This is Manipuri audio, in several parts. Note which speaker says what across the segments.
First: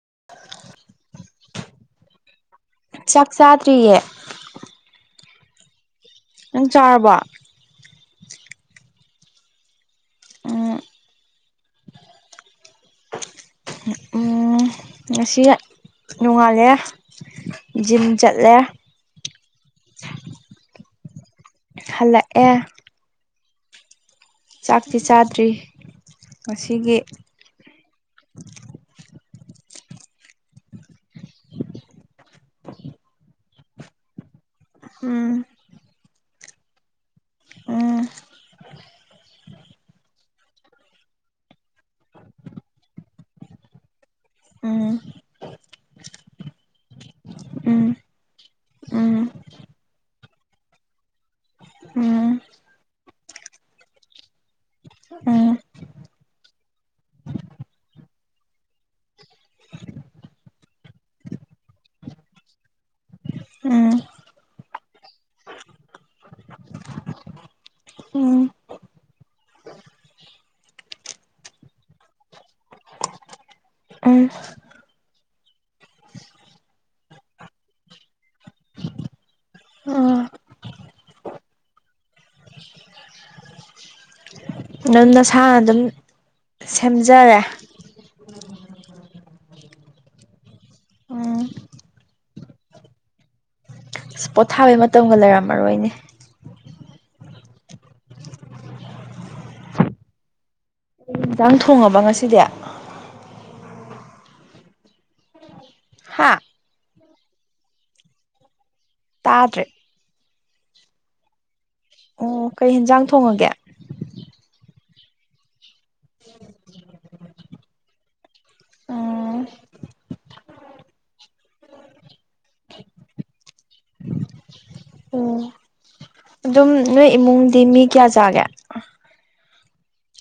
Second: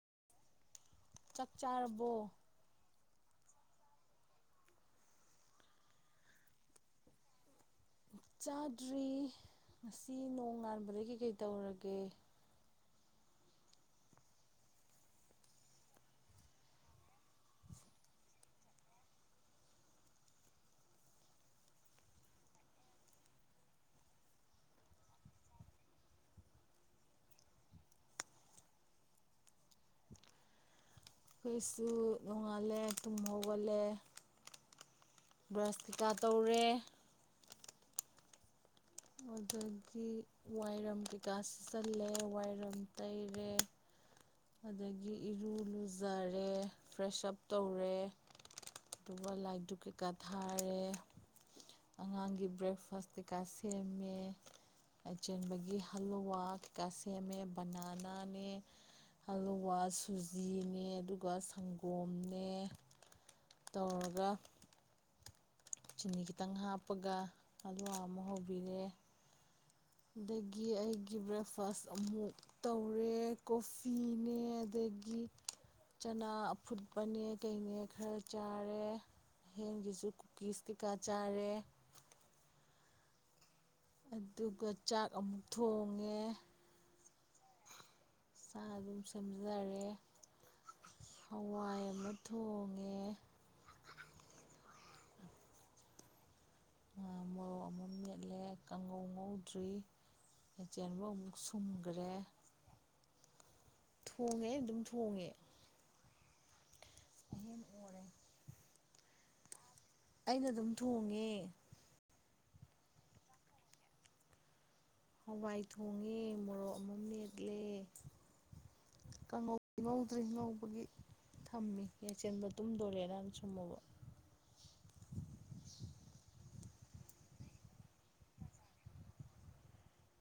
Speaker 1: [inaudible]
Speaker 2: ꯆꯥꯛ ꯆꯥꯔꯕꯣ
Speaker 1: ꯆꯥꯛ ꯆꯥꯗ꯭ꯔꯤꯌꯦ ꯅꯪ ꯆꯥꯔꯕ
Speaker 2: ꯆꯥꯗ꯭ꯔꯤ ꯉꯁꯤ
Speaker 1: ꯎꯝ
Speaker 2: ꯅꯣꯡꯉꯥꯟꯕꯗꯒꯤ ꯀꯩ ꯇꯧꯔꯒꯦ
Speaker 1: ꯑꯣ ꯉꯁꯤ ꯅꯨꯡꯉꯥꯜꯂꯦ ꯖꯤꯝ ꯆꯠꯂꯦ ꯍꯜꯂꯛꯑꯦ ꯆꯥꯛꯇꯤ ꯆꯥꯗ꯭ꯔꯤ ꯉꯁꯤꯒꯤ
Speaker 2: ꯑꯩꯈꯩꯁꯨ ꯅꯣꯡꯉꯥꯜꯂꯦ ꯇꯨꯝꯍꯧꯒꯂꯦ
Speaker 1: ꯎꯝ
Speaker 2: ꯕ꯭ꯔꯁ ꯀꯤꯀꯥ ꯇꯧꯔꯦ
Speaker 1: ꯎꯝ
Speaker 2: ꯑꯗꯨꯗꯒꯤ ꯋꯥꯏꯔꯝ ꯀꯩꯀꯥ ꯁꯤ ꯆꯜꯂꯦ ꯋꯥꯏꯔꯝ ꯇꯩꯔꯦ
Speaker 1: [unintelligible]
Speaker 2: ꯑꯗꯒꯤ ꯏꯔꯨ ꯂꯨꯖꯔꯦ ꯐ꯭ꯔꯦꯁ ꯎꯞ
Speaker 1: ꯎꯝ
Speaker 2: ꯇꯧꯔꯦ
Speaker 1: ꯎꯝ
Speaker 2: ꯑꯗꯨꯒ ꯂꯥꯏꯛꯇꯨ ꯀꯩꯀꯥ ꯊꯥꯔꯦ
Speaker 1: ꯎꯝ
Speaker 2: ꯑꯉꯥꯡꯒꯤ ꯕ꯭ꯔꯦꯛꯐꯥꯁ ꯀꯩꯀꯥ ꯁꯦꯝꯃꯦ
Speaker 1: ꯎꯝ
Speaker 2: ꯆꯦꯟꯕꯒꯤ ꯍꯜꯂꯨꯋꯥ ꯀꯩꯀꯥ ꯁꯦꯝꯃꯦ ꯕꯅꯥꯅꯥꯅꯦ ꯍꯂꯨꯋꯥ ꯁꯨꯖꯤꯅꯦ ꯑꯗꯨꯒ ꯁꯪꯒꯣꯝꯅꯦ
Speaker 1: ꯎꯝ ꯎꯝ
Speaker 2: ꯇꯧꯔꯒ ꯆꯤꯅꯤ ꯈꯤꯇꯪ ꯍꯥꯞꯄꯒ ꯑ ꯑ ꯑꯃ
Speaker 1: ꯎꯝ
Speaker 2: ꯍꯧꯕꯤꯔꯦ ꯑꯗꯒꯤ ꯑꯩꯒꯤ ꯕ꯭ꯔꯦꯛꯐꯥꯁ ꯑꯃꯨꯛ ꯇꯧꯔꯦ ꯀꯣꯐꯤꯅꯦ ꯑꯩ ꯑꯗꯒꯤ ꯆꯅꯥ ꯑꯐꯨꯠꯄꯅꯦ ꯀꯩꯅꯦ ꯈꯔ ꯆꯥꯔꯦ ꯍꯌꯦꯦꯟꯒꯤꯁꯨ
Speaker 1: ꯎꯝ
Speaker 2: ꯀꯨꯀꯤꯁ ꯀꯩꯀꯥ ꯆꯥꯔꯦ ꯑꯗꯨ
Speaker 1: ꯑꯗꯨꯝ ꯅꯁꯥꯅ ꯑꯗꯨꯝ ꯁꯦꯝꯖꯔꯦ
Speaker 2: ꯁꯥ ꯑꯗꯨꯝ ꯁꯦꯝꯖꯔꯦ
Speaker 1: ꯎꯝ
Speaker 2: ꯍꯋꯥꯏ ꯑꯃ ꯊꯣꯡꯉꯦ
Speaker 1: ꯑꯁ ꯄꯣꯊꯥꯕꯩ ꯃꯇꯝꯒ ꯂꯩꯔꯝꯃꯔꯣꯏꯅꯦ
Speaker 2: ꯃꯣꯔꯣꯛ ꯑꯃꯝ ꯌꯦꯠꯂꯦ ꯀꯥꯡꯉꯧ ꯉꯧꯗ꯭ꯔꯤ ꯆꯦꯟꯕ ꯑꯃꯨꯛ
Speaker 1: ꯌꯦꯟꯖꯥꯡ ꯊꯣꯡꯉꯕ
Speaker 2: ꯁꯨꯝꯈ꯭ꯔꯦ
Speaker 1: ꯉꯁꯤꯗꯤ
Speaker 2: ꯊꯣꯡꯉꯦ ꯑꯗꯨꯝ ꯊꯣꯡꯉꯦ
Speaker 1: ꯍꯥ
Speaker 2: ꯑꯍ ꯑꯣꯏꯔꯦ
Speaker 1: ꯇꯥꯗ꯭ꯔꯦ
Speaker 2: ꯑꯩꯅ ꯑꯗꯨꯝ ꯊꯣꯡꯉꯦ
Speaker 1: ꯑꯣ ꯀꯩ ꯌꯦꯟꯖꯥꯡ ꯊꯣꯡꯉꯒꯦ
Speaker 2: ꯍꯋꯥꯏ ꯊꯣꯡꯉꯦ ꯃꯣꯔꯣꯛ ꯑꯃꯃꯝ ꯃꯦꯠꯂꯦ
Speaker 1: ꯎꯝ
Speaker 2: ꯉꯧ ꯉꯧꯗ꯭ꯔꯤ ꯉꯧꯕꯒꯤ ꯊꯝꯃꯤ ꯌꯥꯏꯁꯟꯕ ꯇꯨꯝꯗꯣꯔꯦꯅꯅ ꯁꯨꯝꯃꯨꯕ
Speaker 1: ꯎꯝ ꯑꯗꯨꯝ ꯅꯣꯏ ꯏꯃꯨꯡꯗꯤ ꯃꯤ ꯀꯌꯥ ꯆꯥꯒꯦ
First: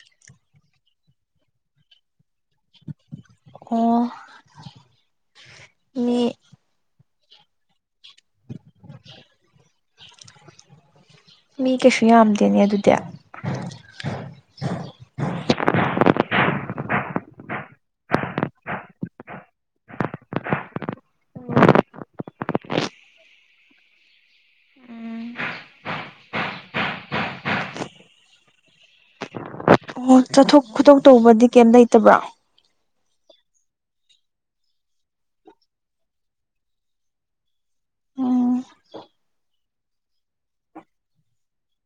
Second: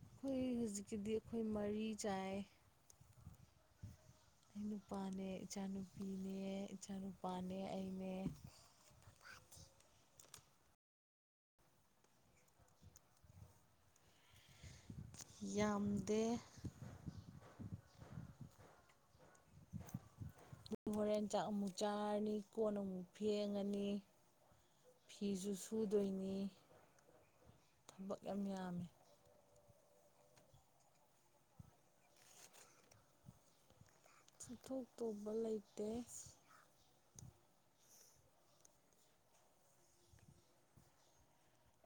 Speaker 2: ꯑꯩꯈꯣꯏ ꯍꯧꯖꯤꯛꯀꯤꯗꯤ ꯑꯩꯈꯣꯏ ꯃꯔꯤ ꯆꯥꯏ
Speaker 1: ꯑꯣ
Speaker 2: ꯑꯩ ꯅꯨꯄꯥꯅꯦ
Speaker 1: ꯃꯤ
Speaker 2: ꯏꯆꯥꯅꯨꯄꯤꯅꯦ ꯏꯆꯥꯅꯨꯄꯥꯅꯦ ꯑꯩꯅꯦ
Speaker 1: [inaudible] ꯃꯤ ꯀꯩꯁꯨ ꯌꯥꯝꯗꯦꯅꯦ ꯑꯗꯨꯗꯤ
Speaker 2: ꯌꯥꯝꯗꯦ
Speaker 1: [inaudible]
Speaker 2: ꯍꯣꯔꯦꯟ ꯆꯥꯛ ꯑꯃꯨꯛ ꯆꯥꯔꯅꯤ ꯀꯣꯟ ꯑꯃꯨꯛ ꯐꯦꯡꯉꯅꯤ ꯐꯤꯁꯨ ꯁꯨꯗꯣꯏꯅꯤ ꯊꯕꯛ ꯌꯥꯝ ꯌꯥꯝꯃꯤ
Speaker 1: ꯑꯣ ꯆꯠꯊꯣꯛ ꯈꯨꯣꯇꯣꯛ ꯇꯧꯕꯗꯤ ꯀꯩꯝ ꯂꯩꯇꯕ꯭ꯔꯥ
Speaker 2: ꯆꯠꯊꯣꯛ ꯇꯧꯕ ꯂꯩꯇꯦ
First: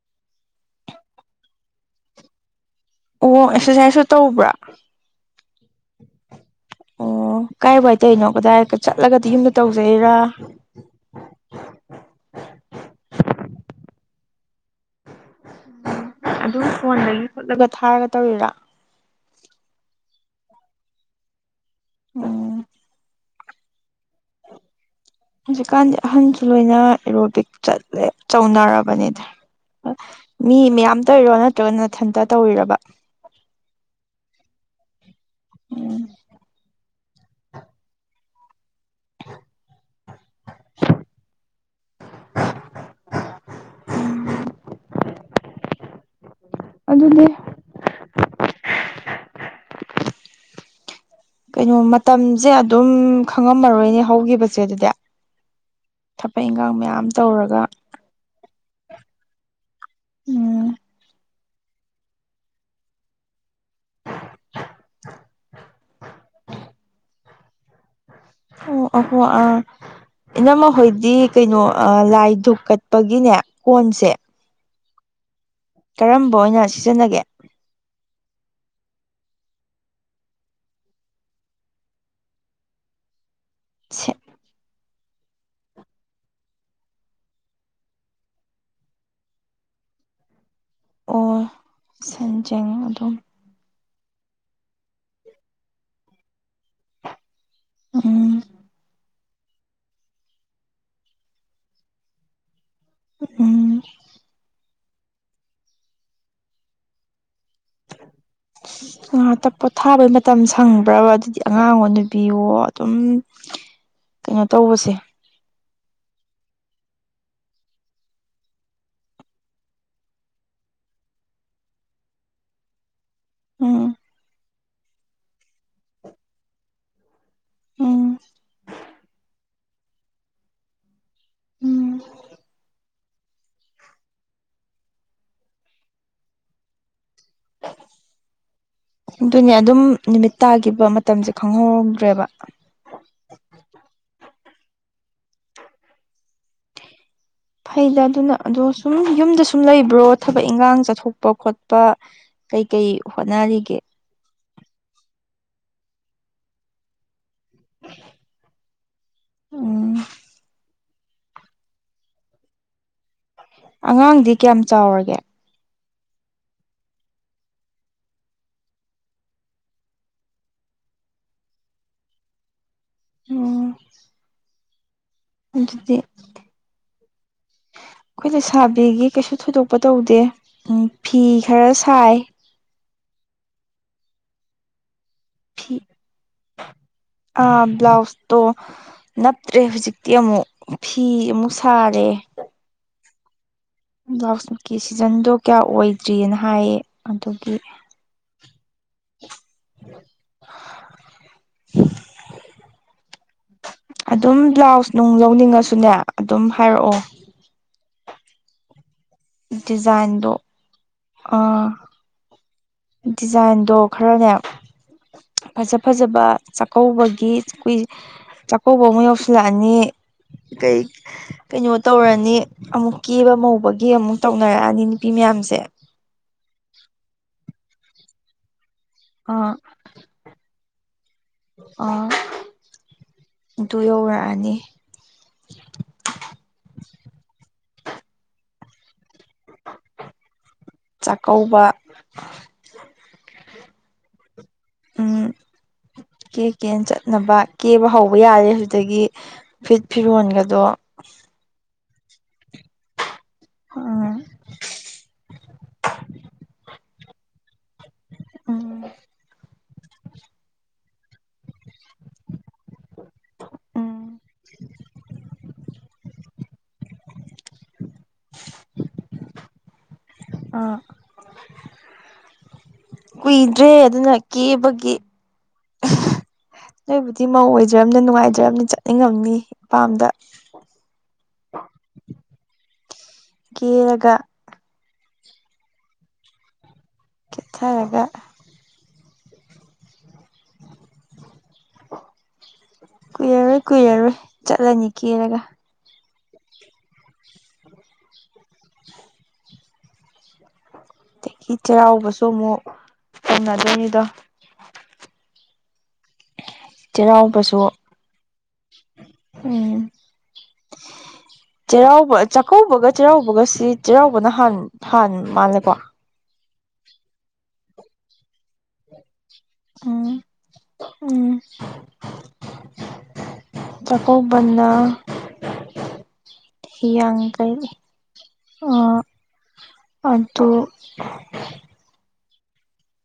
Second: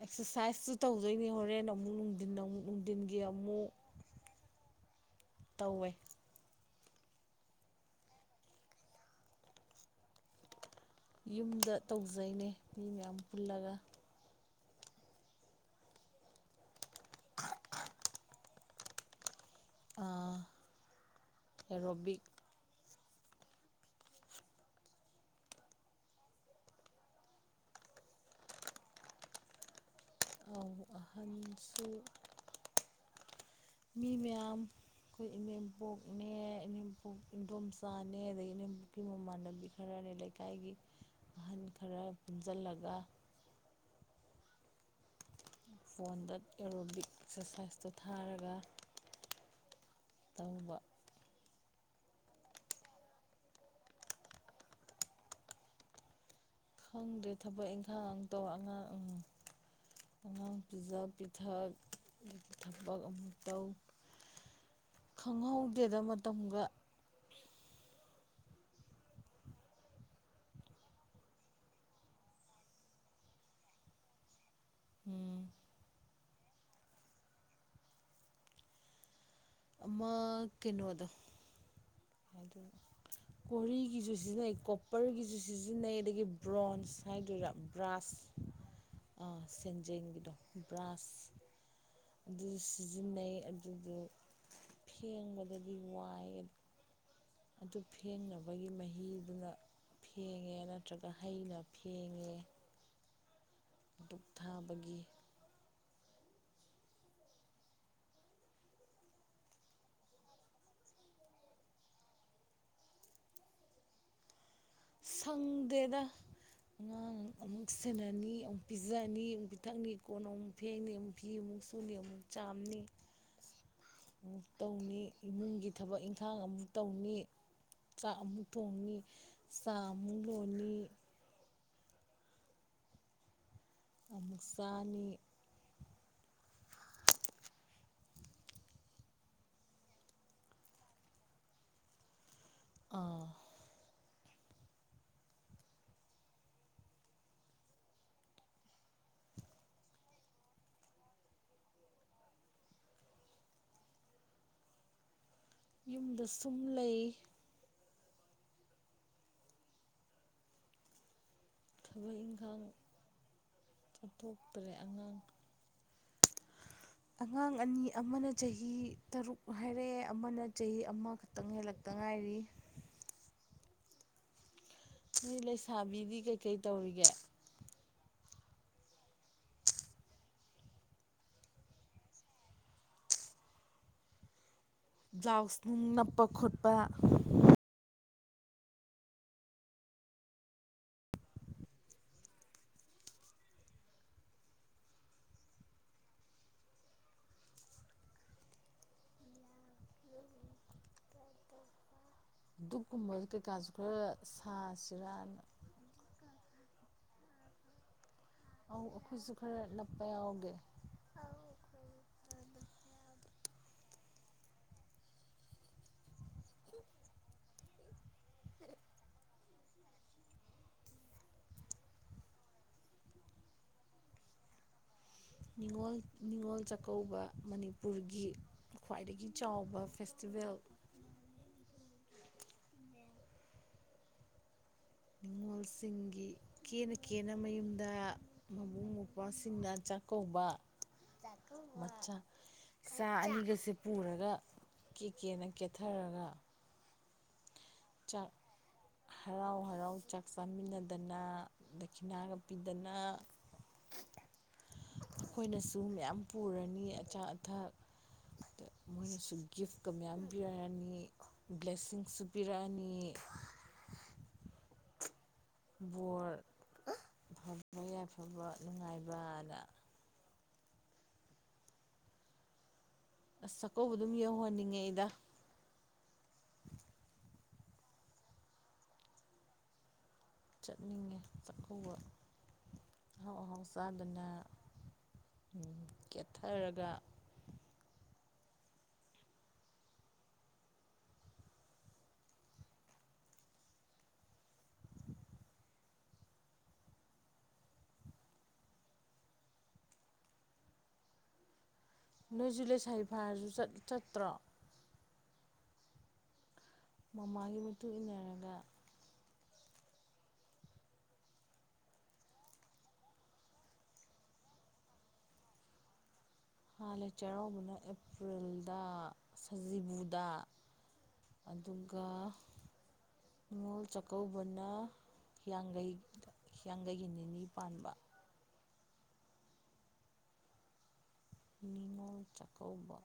Speaker 2: ꯑꯦꯛꯁꯔꯁꯥꯏꯁꯁꯨ ꯇꯧꯗꯣꯏꯅꯤ ꯍꯣꯔꯦꯟ ꯅ ꯑꯃꯨꯛ ꯅꯨꯡꯊꯤꯟ ꯅ ꯑꯃꯨꯛ ꯅꯨꯡꯊ
Speaker 1: ꯑꯣ ꯑꯦꯛꯁꯔꯁꯥꯏꯁꯁꯨ ꯇꯧꯕ꯭ꯔꯥ
Speaker 2: ꯇꯧꯋꯏ
Speaker 1: ꯑꯣ ꯀꯥꯏ ꯋꯥꯏ ꯇꯅꯣ ꯀꯗꯥꯏ ꯆꯠꯂꯒꯗꯤ ꯌꯨꯝꯗ ꯇꯧꯖꯩꯔ
Speaker 2: ꯌꯨꯝꯗ ꯇꯧꯖꯩꯅꯦ ꯃꯤ ꯃꯌꯥꯝ ꯄꯨꯜꯂꯒ
Speaker 1: ꯑꯗꯨꯝ ꯐꯣꯟꯗꯒꯤ ꯈꯣꯠꯂꯒ ꯊꯥꯔꯒ ꯇꯧꯔꯤꯔꯥ
Speaker 2: ꯔꯣꯕꯤ
Speaker 1: ꯎ ꯍꯧꯖꯤꯛꯀꯥꯟꯗꯤ ꯑꯍꯟꯁꯨ ꯂꯣꯏꯅ ꯑꯦꯔꯣꯕꯤꯛ ꯆꯠꯂꯦ ꯆꯧꯅꯔꯕꯅꯤꯗ ꯃꯤ ꯃꯌꯥꯝ ꯇꯧꯔꯣ
Speaker 2: ꯑꯍꯟꯁꯨ
Speaker 1: ꯅꯠꯇ꯭ꯔꯒꯅꯊꯟꯇ ꯇꯧꯔꯕ
Speaker 2: ꯃꯤ ꯃꯌꯥꯝ ꯑꯩꯈꯣꯏ
Speaker 1: ꯎꯝ
Speaker 2: ꯏꯅꯦꯝꯄꯣꯛꯅꯦ ꯏꯅꯦꯝꯄꯣꯛ ꯏꯗꯣꯝꯆꯥꯅꯦ ꯑꯗꯗꯒꯤ ꯃꯃꯥꯟꯅꯕꯤ ꯈꯔꯅꯦ ꯂꯩꯀꯥꯏꯒꯤ ꯑꯍꯜ ꯈꯔ ꯄꯨꯟꯁꯤꯜꯂꯒ ꯐꯣꯟꯗ ꯑꯦꯔꯣꯕꯤꯛ
Speaker 1: ꯑꯗꯨꯗꯤ
Speaker 2: ꯑꯦꯛꯁꯔꯁꯥꯏꯁꯇꯣ ꯊꯥꯔꯒ ꯇꯧꯕ
Speaker 1: ꯀꯩꯅꯣ ꯃꯇꯝꯁꯦ ꯑꯗꯨꯝ ꯈꯪꯉꯝꯃꯔꯣꯏꯅꯦ ꯍꯧꯈꯤꯕꯁꯦ ꯑꯗꯨꯗꯤ ꯊ
Speaker 2: ꯈꯪꯗꯦ ꯊꯕꯛ ꯏꯪꯈꯥꯡ ꯑꯇꯧꯕ ꯑꯉꯥꯡ ꯑꯉꯥꯡ
Speaker 1: ꯎꯝ
Speaker 2: ꯄꯤꯖ ꯊꯛꯕ ꯑꯃꯨꯛ ꯇꯧ ꯈꯪꯍꯧꯗꯦꯗ ꯃꯇꯝꯒ
Speaker 1: ꯑꯀꯣ ꯏꯅ ꯃꯈꯣꯏꯗꯤ ꯀꯩꯅꯣ ꯂꯥꯏꯙꯨ ꯀꯠꯄꯒꯤꯅꯦ ꯀꯣꯟꯁꯦ
Speaker 2: ꯎꯝ
Speaker 1: ꯀꯔꯝꯕ ꯑꯣꯏꯅ ꯁꯤꯖꯤꯟꯅꯒꯦ
Speaker 2: ꯑꯃ ꯀꯩꯅꯣꯗꯣ ꯔꯤꯒꯤꯁꯨ ꯁꯤꯖꯤꯟꯅꯩ ꯀꯣ ꯀꯄꯔꯒꯤꯁꯨ ꯁꯤꯖꯤꯟꯅꯩ ꯑꯗꯒꯤ ꯕ꯭ꯔꯣꯟꯖ ꯍꯥꯏꯗꯣꯏꯔꯥ ꯕ꯭ꯔꯥꯁ ꯑ ꯁꯤꯖꯦꯗꯣ ꯕ꯭ꯔꯥꯁ
Speaker 1: ꯑꯣ
Speaker 2: ꯑꯗꯨ
Speaker 1: ꯁꯦꯟꯖꯦꯡ ꯑꯗꯨꯝ
Speaker 2: ꯁꯤꯖꯤꯟꯅꯩ ꯑꯗꯨꯗꯨ ꯐꯦꯡꯕꯗꯗꯤ ꯋꯥꯏꯑ ꯑꯗꯨ
Speaker 1: ꯎꯝ
Speaker 2: ꯐꯦꯡꯅꯕꯒꯤ ꯃꯍꯤ ꯑꯗꯨꯅ ꯐꯦꯡꯉꯦ ꯅꯠꯇ꯭ꯔꯒ ꯍꯩꯅ ꯐꯦꯡꯉꯦ
Speaker 1: ꯎꯝ
Speaker 2: ꯨꯞ ꯊꯥꯕꯒꯤ
Speaker 1: [inaudible] ꯉꯥꯛꯇ ꯄꯣꯊꯥꯕꯩ ꯃꯇꯝ ꯁꯪꯕ꯭ꯔꯕ ꯑꯗꯨꯗꯤ ꯑꯉꯥꯡ ꯑꯣ ꯅꯨꯕꯤꯌꯣ ꯑꯗꯨꯝ ꯀꯩꯅꯣ ꯇꯧꯕꯁꯦ
Speaker 2: ꯗꯦꯗ ꯑꯉꯥꯡ ꯑꯃꯨꯛ ꯁꯦꯟꯅꯅꯤ ꯑꯃꯨꯛ ꯄꯤꯖꯑꯅꯤ ꯑꯃꯨꯛ ꯄꯤꯊꯛꯅꯤ ꯀꯣꯟ ꯑꯃꯨꯛ ꯐꯦꯡꯅꯤ ꯑꯃꯨꯛ ꯐꯤ ꯑꯃꯨꯛ ꯃꯨꯁꯨꯨꯅꯤ ꯑꯃꯨꯛ ꯆꯥꯝꯅꯤ
Speaker 1: ꯎꯝ
Speaker 2: ꯑꯃꯨ ꯇꯧꯅꯤ ꯏꯃꯨꯡꯒꯤ ꯊꯕꯛ ꯏꯪꯈꯥꯡ ꯑꯃꯨꯛ ꯇꯧꯅꯤ
Speaker 1: ꯎꯝ
Speaker 2: ꯆꯥꯛ ꯑꯃꯨꯛ ꯊꯣꯡꯉꯤ ꯁꯥ ꯑꯃꯨꯛ ꯂꯣꯜꯂꯤ
Speaker 1: ꯎꯝ
Speaker 2: ꯅꯨꯁꯅꯤ
Speaker 1: [unintelligible] ꯑꯗꯨꯅꯦ ꯑꯗꯨꯝ ꯅꯨꯃꯤꯠ ꯇꯥꯒꯤꯈꯤꯕ ꯃꯇꯝꯁꯦ ꯈꯪꯍꯧꯔꯧꯗ꯭ꯔꯦꯕ
Speaker 2: ꯑꯥ
Speaker 1: ꯐꯩꯗ ꯑꯗꯨꯅ ꯑꯗꯣ ꯁꯨꯝ ꯌꯨꯝꯗ ꯁꯨꯝ ꯂꯩꯕ꯭ꯔꯣ ꯊꯕꯛ ꯏꯟꯈꯥꯡ ꯆꯠꯊꯣꯛꯄ ꯈꯣꯠꯄ ꯀꯩ ꯀꯩ ꯍꯣꯠꯅꯔꯤꯒꯦ
Speaker 2: ꯌꯨꯝꯗ ꯁꯨꯝ ꯂꯩ
Speaker 1: ꯎꯝ
Speaker 2: ꯊꯕ ꯏꯪꯈ
Speaker 1: ꯑꯉꯥꯡꯗꯤ ꯀꯌꯥꯝ ꯆꯥꯎꯔꯒꯦ
Speaker 2: ꯑꯉꯥꯡ ꯑꯅꯤ ꯑꯃꯅ ꯆꯍꯤ ꯇꯔꯨꯛ ꯍꯥꯏꯔꯛꯑꯦ ꯑꯃꯅ ꯆꯍꯤ ꯑꯃꯈꯛꯇꯪ ꯍꯦꯜꯂꯛꯇꯕ
Speaker 1: ꯑꯣ
Speaker 2: ꯃꯤ ꯂꯩꯁꯥꯕꯤꯗꯤ ꯀꯩꯀꯩ ꯇꯧꯔꯤꯒꯦ
Speaker 1: ꯑꯩꯈꯣꯏ ꯂꯩ ꯁꯥꯕꯤꯒꯤ ꯀꯩꯁꯨ ꯊꯣꯏꯗꯣꯛꯄ ꯇꯧꯗꯦ ꯎ ꯐꯤ ꯈꯔ ꯁꯥꯏ
Speaker 2: ꯖꯥꯎꯁ
Speaker 1: ꯐꯤ
Speaker 2: ꯅꯨꯡ ꯅꯞꯄ ꯈꯣꯠꯄ
Speaker 1: ꯇꯣ ꯅꯞꯇ꯭ꯔꯦ ꯍꯧꯖꯤꯛꯇꯤ ꯑꯃꯨꯛ ꯐꯤ ꯑꯃꯨꯛ ꯁꯥꯔꯦ ꯕ꯭ꯂꯥꯎꯁꯠꯀꯤ ꯁꯤꯖꯟꯗꯣ ꯀꯌꯥ ꯑꯣꯏꯗ꯭ꯔꯤꯑꯅ ꯍꯥꯏꯌꯦ ꯑꯗꯨꯒꯤ [unintelligible]
Speaker 2: ꯗꯨꯛꯀꯨꯝꯕ ꯀꯩꯀꯥꯁꯨ ꯈꯔ
Speaker 1: ꯑꯗꯨꯝ ꯕ꯭ꯂꯥꯎꯁ ꯅꯨꯡ
Speaker 2: ꯁꯥꯁꯤꯔꯅ
Speaker 1: ꯂꯧꯅꯤꯡꯉꯁꯨꯅꯦ ꯑꯗꯨꯝ ꯍꯥꯏꯔꯛꯑꯣ
Speaker 2: ꯑ
Speaker 1: ꯗꯤꯖꯥꯏꯟꯗꯣ ꯑ ꯗꯤꯖꯥꯏꯟꯗꯣ ꯈꯔꯅꯦ ꯐꯖ ꯐꯖꯕ ꯆꯥꯛꯀꯧꯕꯒꯤ ꯀꯏ ꯆꯥꯛꯀꯧꯕ ꯑꯃꯨ ꯌꯧꯁꯤꯜꯂꯛꯑꯅꯤ ꯀꯩ ꯀꯩꯅꯣ ꯇꯧꯔꯅꯤ ꯑꯃꯨꯛ ꯀꯦꯕ ꯉꯧꯕꯒꯤ ꯑꯃꯨꯛ ꯇꯧꯅꯔꯛꯑꯅꯤ ꯃꯌꯥꯝꯁꯦ
Speaker 2: ꯅꯤꯡꯉꯣꯜ ꯅꯤꯉꯣꯜ ꯆꯥꯛꯀꯧꯕ ꯃꯅꯤꯄꯨꯔꯒꯤ ꯈ꯭ꯋꯥꯏꯗꯒꯤ
Speaker 1: ꯑꯥ
Speaker 2: ꯆꯥꯎꯕ ꯐꯦꯁꯇꯤꯚꯦꯜ
Speaker 1: ꯑꯥ ꯑꯗꯨ ꯌꯧꯔꯛꯑꯅꯤ
Speaker 2: ꯅꯤꯉꯣꯜꯁꯤꯡꯒꯤ ꯗ ꯃꯃꯨꯡ ꯅꯨꯁꯤꯡꯅ ꯆꯥꯛꯀꯧꯕ
Speaker 1: ꯆꯥꯛꯀꯧꯕ
Speaker 2: ꯃꯆꯥ ꯆ ꯑꯅꯤꯒꯁꯦ ꯄꯨꯔꯒ ꯀꯦꯛꯀꯦꯅ ꯀꯦꯊꯔꯒ
Speaker 1: ꯆꯅꯕ ꯀꯦꯕ ꯍꯧꯕ
Speaker 2: ꯆꯥꯛ
Speaker 1: ꯌꯥꯔꯦ ꯑꯗꯨꯗꯒꯤ
Speaker 2: ꯍꯔꯥꯎ
Speaker 1: ꯐꯤꯠ
Speaker 2: ꯍꯔꯥꯎ
Speaker 1: ꯐꯤꯔꯣꯟꯒꯗꯣ
Speaker 2: ꯅꯥꯒꯞꯄꯤꯗꯅ
Speaker 1: ꯎꯝ
Speaker 2: ꯑꯩꯈꯣꯏꯅꯁꯨ ꯃꯌꯥꯝ ꯄꯨꯔꯅꯤ ꯑꯆꯥ ꯑꯊꯛ
Speaker 1: ꯎꯝ
Speaker 2: ꯃꯣꯏꯅꯁꯨ ꯒꯤꯐꯀ ꯃꯌꯥꯝ ꯄꯤꯔꯛꯑꯅꯤ ꯕ꯭ꯂꯦꯁꯤꯡꯁꯨ ꯄꯤꯔꯛꯑꯅꯤ
Speaker 1: ꯎꯝ
Speaker 2: ꯕꯣꯔ ꯐꯕ ꯌꯥꯏꯐꯕ ꯅꯨꯡꯉꯥꯏꯕꯗ
Speaker 1: ꯑ
Speaker 2: ꯑꯁ
Speaker 1: ꯀꯨꯏꯗ꯭ꯔꯦ
Speaker 2: ꯆꯥꯛꯀꯧꯕ
Speaker 1: ꯑꯗꯨꯅ
Speaker 2: ꯑꯗꯨꯝ ꯌꯧꯍꯟꯅꯤꯡꯉꯦ
Speaker 1: ꯀꯦꯕꯒꯤ
Speaker 2: ꯑꯩꯗ
Speaker 1: ꯂꯩꯕꯨꯗꯤ ꯃꯧꯑꯣ ꯑꯣꯏ ꯂꯩꯖꯝꯅꯤ ꯅꯨꯡꯉꯥꯏꯖꯝꯅꯤ ꯆꯠꯅꯤꯡꯉꯝꯅꯤ ꯏꯄꯥꯝꯗ
Speaker 2: ꯆꯠꯅꯤꯡꯉꯦ ꯆꯥꯛꯀꯧꯕ ꯑꯍꯥꯎ ꯑꯍꯥꯎ
Speaker 1: ꯀꯦꯔꯒ
Speaker 2: ꯆꯥꯗꯅ ꯀꯦꯠꯊꯔꯒ
Speaker 1: ꯀꯊꯥ ꯂꯕ ꯀꯨꯏꯔꯔꯣꯏ ꯀꯨꯏꯔꯔꯣꯏ ꯆꯠꯂꯅꯤ ꯀꯦꯔꯒ ꯑꯗꯒꯤ ꯆꯩꯔꯥꯎꯕꯁꯨ ꯑꯃꯨꯛ
Speaker 2: ꯅꯣꯏꯁꯨ ꯂꯩꯁꯥꯕꯤ ꯐꯥꯔꯁꯨ
Speaker 1: ꯇꯟꯅꯗꯣꯏꯅꯤꯗꯣ
Speaker 2: ꯆꯠꯇ꯭ꯔꯣ ꯃꯃꯥꯒꯤ ꯃꯇꯨꯡ ꯏꯟꯅꯔꯒ
Speaker 1: ꯎ ꯆꯩꯔꯥꯎꯕ ꯆꯥꯛꯀꯧꯕꯒ ꯆꯩꯔꯥꯎꯕꯒ ꯁꯤ ꯆꯩꯔꯥꯎꯕꯅꯥꯟ ꯍꯥꯟ ꯃꯥꯜꯂꯦꯀꯣ
Speaker 2: ꯍꯥ ꯂ ꯆꯔ ꯄꯨꯅ ꯑꯦꯄ꯭ꯔꯤꯜꯗ
Speaker 1: ꯎꯝ
Speaker 2: ꯁꯖꯤꯕꯨꯗ
Speaker 1: ꯎꯝ
Speaker 2: ꯑꯗꯨꯒ ꯃꯣꯜ ꯆꯀꯥꯎꯕꯅ
Speaker 1: ꯆꯥꯛꯀꯧꯕꯅ
Speaker 2: ꯍꯤꯌꯥꯡꯒꯩ ꯍꯤꯌꯥꯡꯒꯩꯒꯤ ꯅꯤꯅꯤ ꯄꯥꯟꯕ
Speaker 1: ꯑꯗꯨꯠꯇꯣ
Speaker 2: ꯅꯤꯡꯉꯣꯜ ꯆꯥꯛꯀꯧꯕ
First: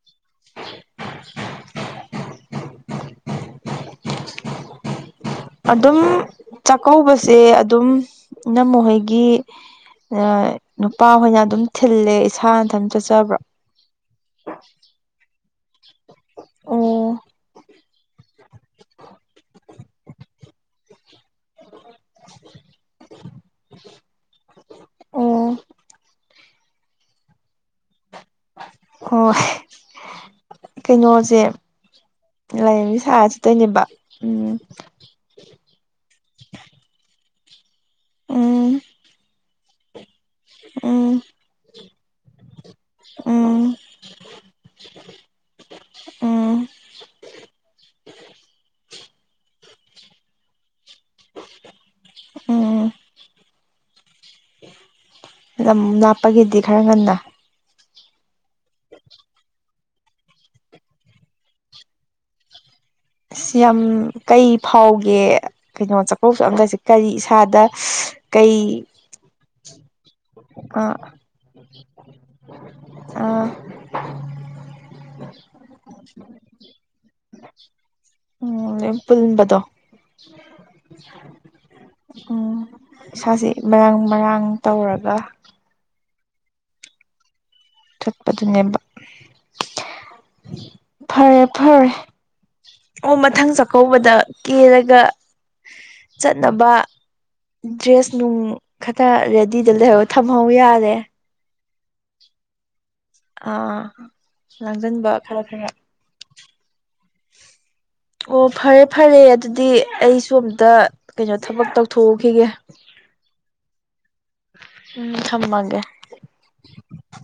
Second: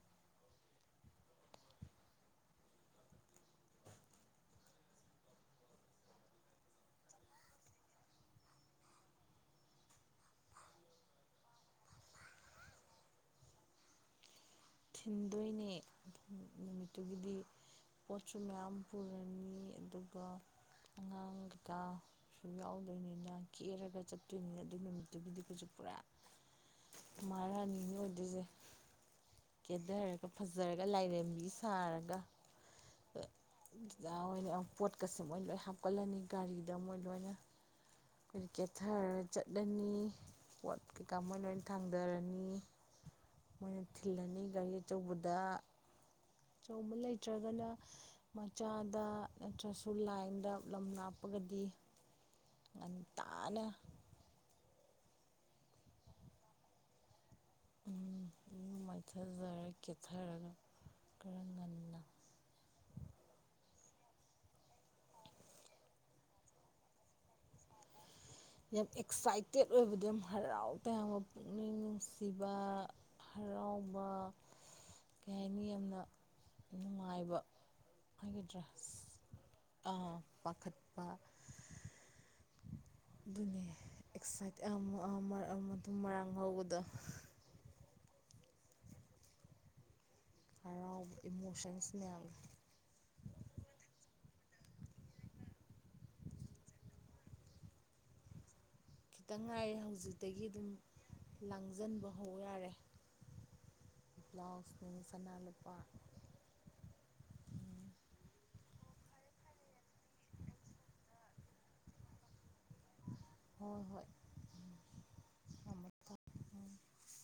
Speaker 1: [inaudible] [unintelligible] [unintelligible] ꯑꯗꯨꯝ ꯆꯥꯛꯀꯧꯕꯁꯦ ꯑꯗꯨꯝ ꯏꯝ ꯃꯈꯣꯏꯒꯤ ꯅꯨꯄꯥꯍꯣꯏꯅ ꯑꯗꯨꯝ ꯊꯤꯜꯂꯦ ꯏꯁꯥꯅ ꯑꯗꯨꯝ ꯆꯠꯆꯕ꯭ꯔꯥ
Speaker 2: ꯊꯤꯟꯗꯣꯏꯅꯦ
Speaker 1: ꯑꯣ
Speaker 2: ꯅꯨꯃꯤꯠꯇꯨꯒꯤꯗꯤ ꯄꯣꯠꯁꯨ ꯃꯌꯥꯝ ꯄꯨꯔꯅꯤ ꯑꯗꯨꯒ ꯑꯉꯥꯡꯒꯤꯀ ꯁꯨ ꯌꯥꯎꯗꯣꯏꯅꯤꯅ ꯀꯦꯔꯒ ꯆꯠꯇꯣꯏꯅꯤꯅ ꯑꯗꯨꯏ ꯅꯨꯃꯤꯠꯇꯨꯒꯤꯗꯤ
Speaker 1: ꯑꯣ
Speaker 2: ꯀꯩꯁꯨ ꯄꯨꯔꯥ ꯃꯥꯔꯥꯅꯤ
Speaker 1: ꯍ
Speaker 2: ꯀꯦꯊꯔꯒ ꯐꯖꯔꯒ ꯂꯥꯏꯔꯦꯝꯕꯤ ꯁꯥꯔꯒ
Speaker 1: ꯂꯥꯏꯔꯦꯝꯕꯤ ꯁꯥꯔ ꯆꯠꯇꯣꯏꯅꯦꯕ
Speaker 2: ꯑꯣꯏꯅ
Speaker 1: ꯎꯝ
Speaker 2: ꯄꯣꯠꯀꯁꯦ ꯃꯣꯏ ꯂꯣꯏ ꯍꯥꯞꯀꯠꯂꯅꯤ ꯒꯥꯔꯤꯗ ꯃꯣꯏ ꯂꯣꯏ ꯑꯩꯈꯣꯏ
Speaker 1: ꯎꯝ
Speaker 2: ꯀꯦꯊꯔ ꯆꯠꯂꯅꯤ ꯄꯣꯠ ꯀꯩꯀꯥ
Speaker 1: ꯎꯝ
Speaker 2: ꯃꯣꯏ ꯂꯣꯏ ꯊꯥꯡꯊꯔꯅꯤ
Speaker 1: ꯎꯝ
Speaker 2: ꯃꯣꯏꯅ ꯊꯤꯜꯂꯅꯤ ꯑꯩ ꯑꯆꯧꯕꯗ
Speaker 1: ꯎꯝ
Speaker 2: ꯑꯆꯧꯕ ꯂꯩꯇ꯭ꯔꯒꯅ ꯃꯆꯥ ꯑ ꯗ ꯅꯠꯇ꯭ꯔꯁꯨ ꯂꯥꯏꯟꯗ ꯂꯝꯂꯥꯞ ꯍꯥꯞꯄꯒꯗꯤ ꯉ
Speaker 1: ꯎꯝ
Speaker 2: ꯇꯥꯅ
Speaker 1: ꯂꯥꯞꯄꯒꯤꯗꯤ ꯈꯔ ꯉꯟꯅ
Speaker 2: ꯃꯥꯏꯊꯖꯔ ꯀꯦꯠꯊꯔꯒ ꯈꯔ ꯉꯟꯅ
Speaker 1: ꯑꯁ ꯌꯥꯝ ꯀꯩ ꯐꯥꯎꯒꯦ ꯀꯩꯅꯣ ꯆꯥꯛꯀꯧꯕ ꯆꯑꯝꯒꯁꯦ ꯀꯔꯤ ꯏꯁꯥꯗ ꯀꯩ
Speaker 2: ꯌꯥꯝ ꯑꯦꯛꯁꯥꯏꯇꯦꯠ ꯑꯣꯏꯕꯗ ꯌꯥꯝ ꯍꯔꯥꯎ ꯇꯌꯥꯝꯕ ꯄꯨꯛꯅꯤꯡ ꯅꯨꯡꯁꯤꯕ ꯍꯔꯥꯎꯕ ꯀꯩ ꯍꯥꯏꯅꯤ ꯌꯥꯝꯅ ꯅꯨꯡꯉꯥꯏꯕ ꯃꯥꯒꯤ ꯗ꯭ꯔꯦꯁ
Speaker 1: ꯄꯨꯟꯕꯗꯣ
Speaker 2: ꯑꯥ ꯄꯥꯈꯠꯄ
Speaker 1: ꯎꯝ ꯏꯁꯥꯁꯤ
Speaker 2: ꯑꯗꯨꯅꯦ
Speaker 1: ꯃꯔꯥꯡ ꯃꯔꯥꯡ
Speaker 2: ꯑꯦꯛꯁꯥꯏꯠ
Speaker 1: ꯇꯧꯔꯒ
Speaker 2: ꯑꯗꯨꯝ ꯃꯔꯥꯡ ꯍꯧꯕꯗꯣ
Speaker 1: ꯆꯠꯄꯗꯨꯅꯦꯕ
Speaker 2: ꯍꯔꯥꯎꯕ
Speaker 1: ꯐꯔꯦ ꯐꯔꯦ
Speaker 2: ꯏꯃꯣꯁꯟꯁ ꯃꯌꯥꯝ
Speaker 1: ꯑꯣ ꯃꯊꯪ ꯆꯥꯛꯀꯧꯕꯗ ꯀꯦꯜꯂꯒ ꯆꯠꯅꯕ ꯗ꯭ꯔꯦꯁ ꯅꯨꯡ ꯈꯇ
Speaker 2: ꯈꯤꯇꯪ
Speaker 1: ꯔꯦꯗꯤꯗ
Speaker 2: ꯉꯥꯏꯔꯦ
Speaker 1: ꯂꯩꯔꯣ ꯊꯝꯍꯧ ꯌꯥꯔꯦ
Speaker 2: ꯐꯥꯖꯤꯟꯕ ꯍꯧ ꯌꯥꯔꯦ
Speaker 1: ꯑꯥ
Speaker 2: ꯕ꯭ꯂꯥꯎꯁ ꯅꯨꯡ
Speaker 1: ꯂꯥꯡꯁꯤꯟꯕ
Speaker 2: ꯁꯅꯥ
Speaker 1: ꯈꯔ ꯈꯔ
Speaker 2: ꯂꯨꯄꯥ
Speaker 1: [inaudible] ꯑꯣ ꯐꯔꯦ ꯐꯔꯦ ꯑꯗꯨꯗꯤ ꯑꯩꯁꯨ ꯑꯝꯇ ꯀꯩꯅꯣ ꯊꯕꯛ ꯇꯧꯊꯣꯛꯎꯈꯤꯒꯦ
Speaker 2: ꯍꯣꯏ ꯍꯣꯏ
Speaker 1: ꯎꯝ ꯊꯝꯃꯒꯦ
Speaker 2: ꯊꯝꯃꯣ ꯊꯝꯃꯣ
Speaker 1: [inaudible]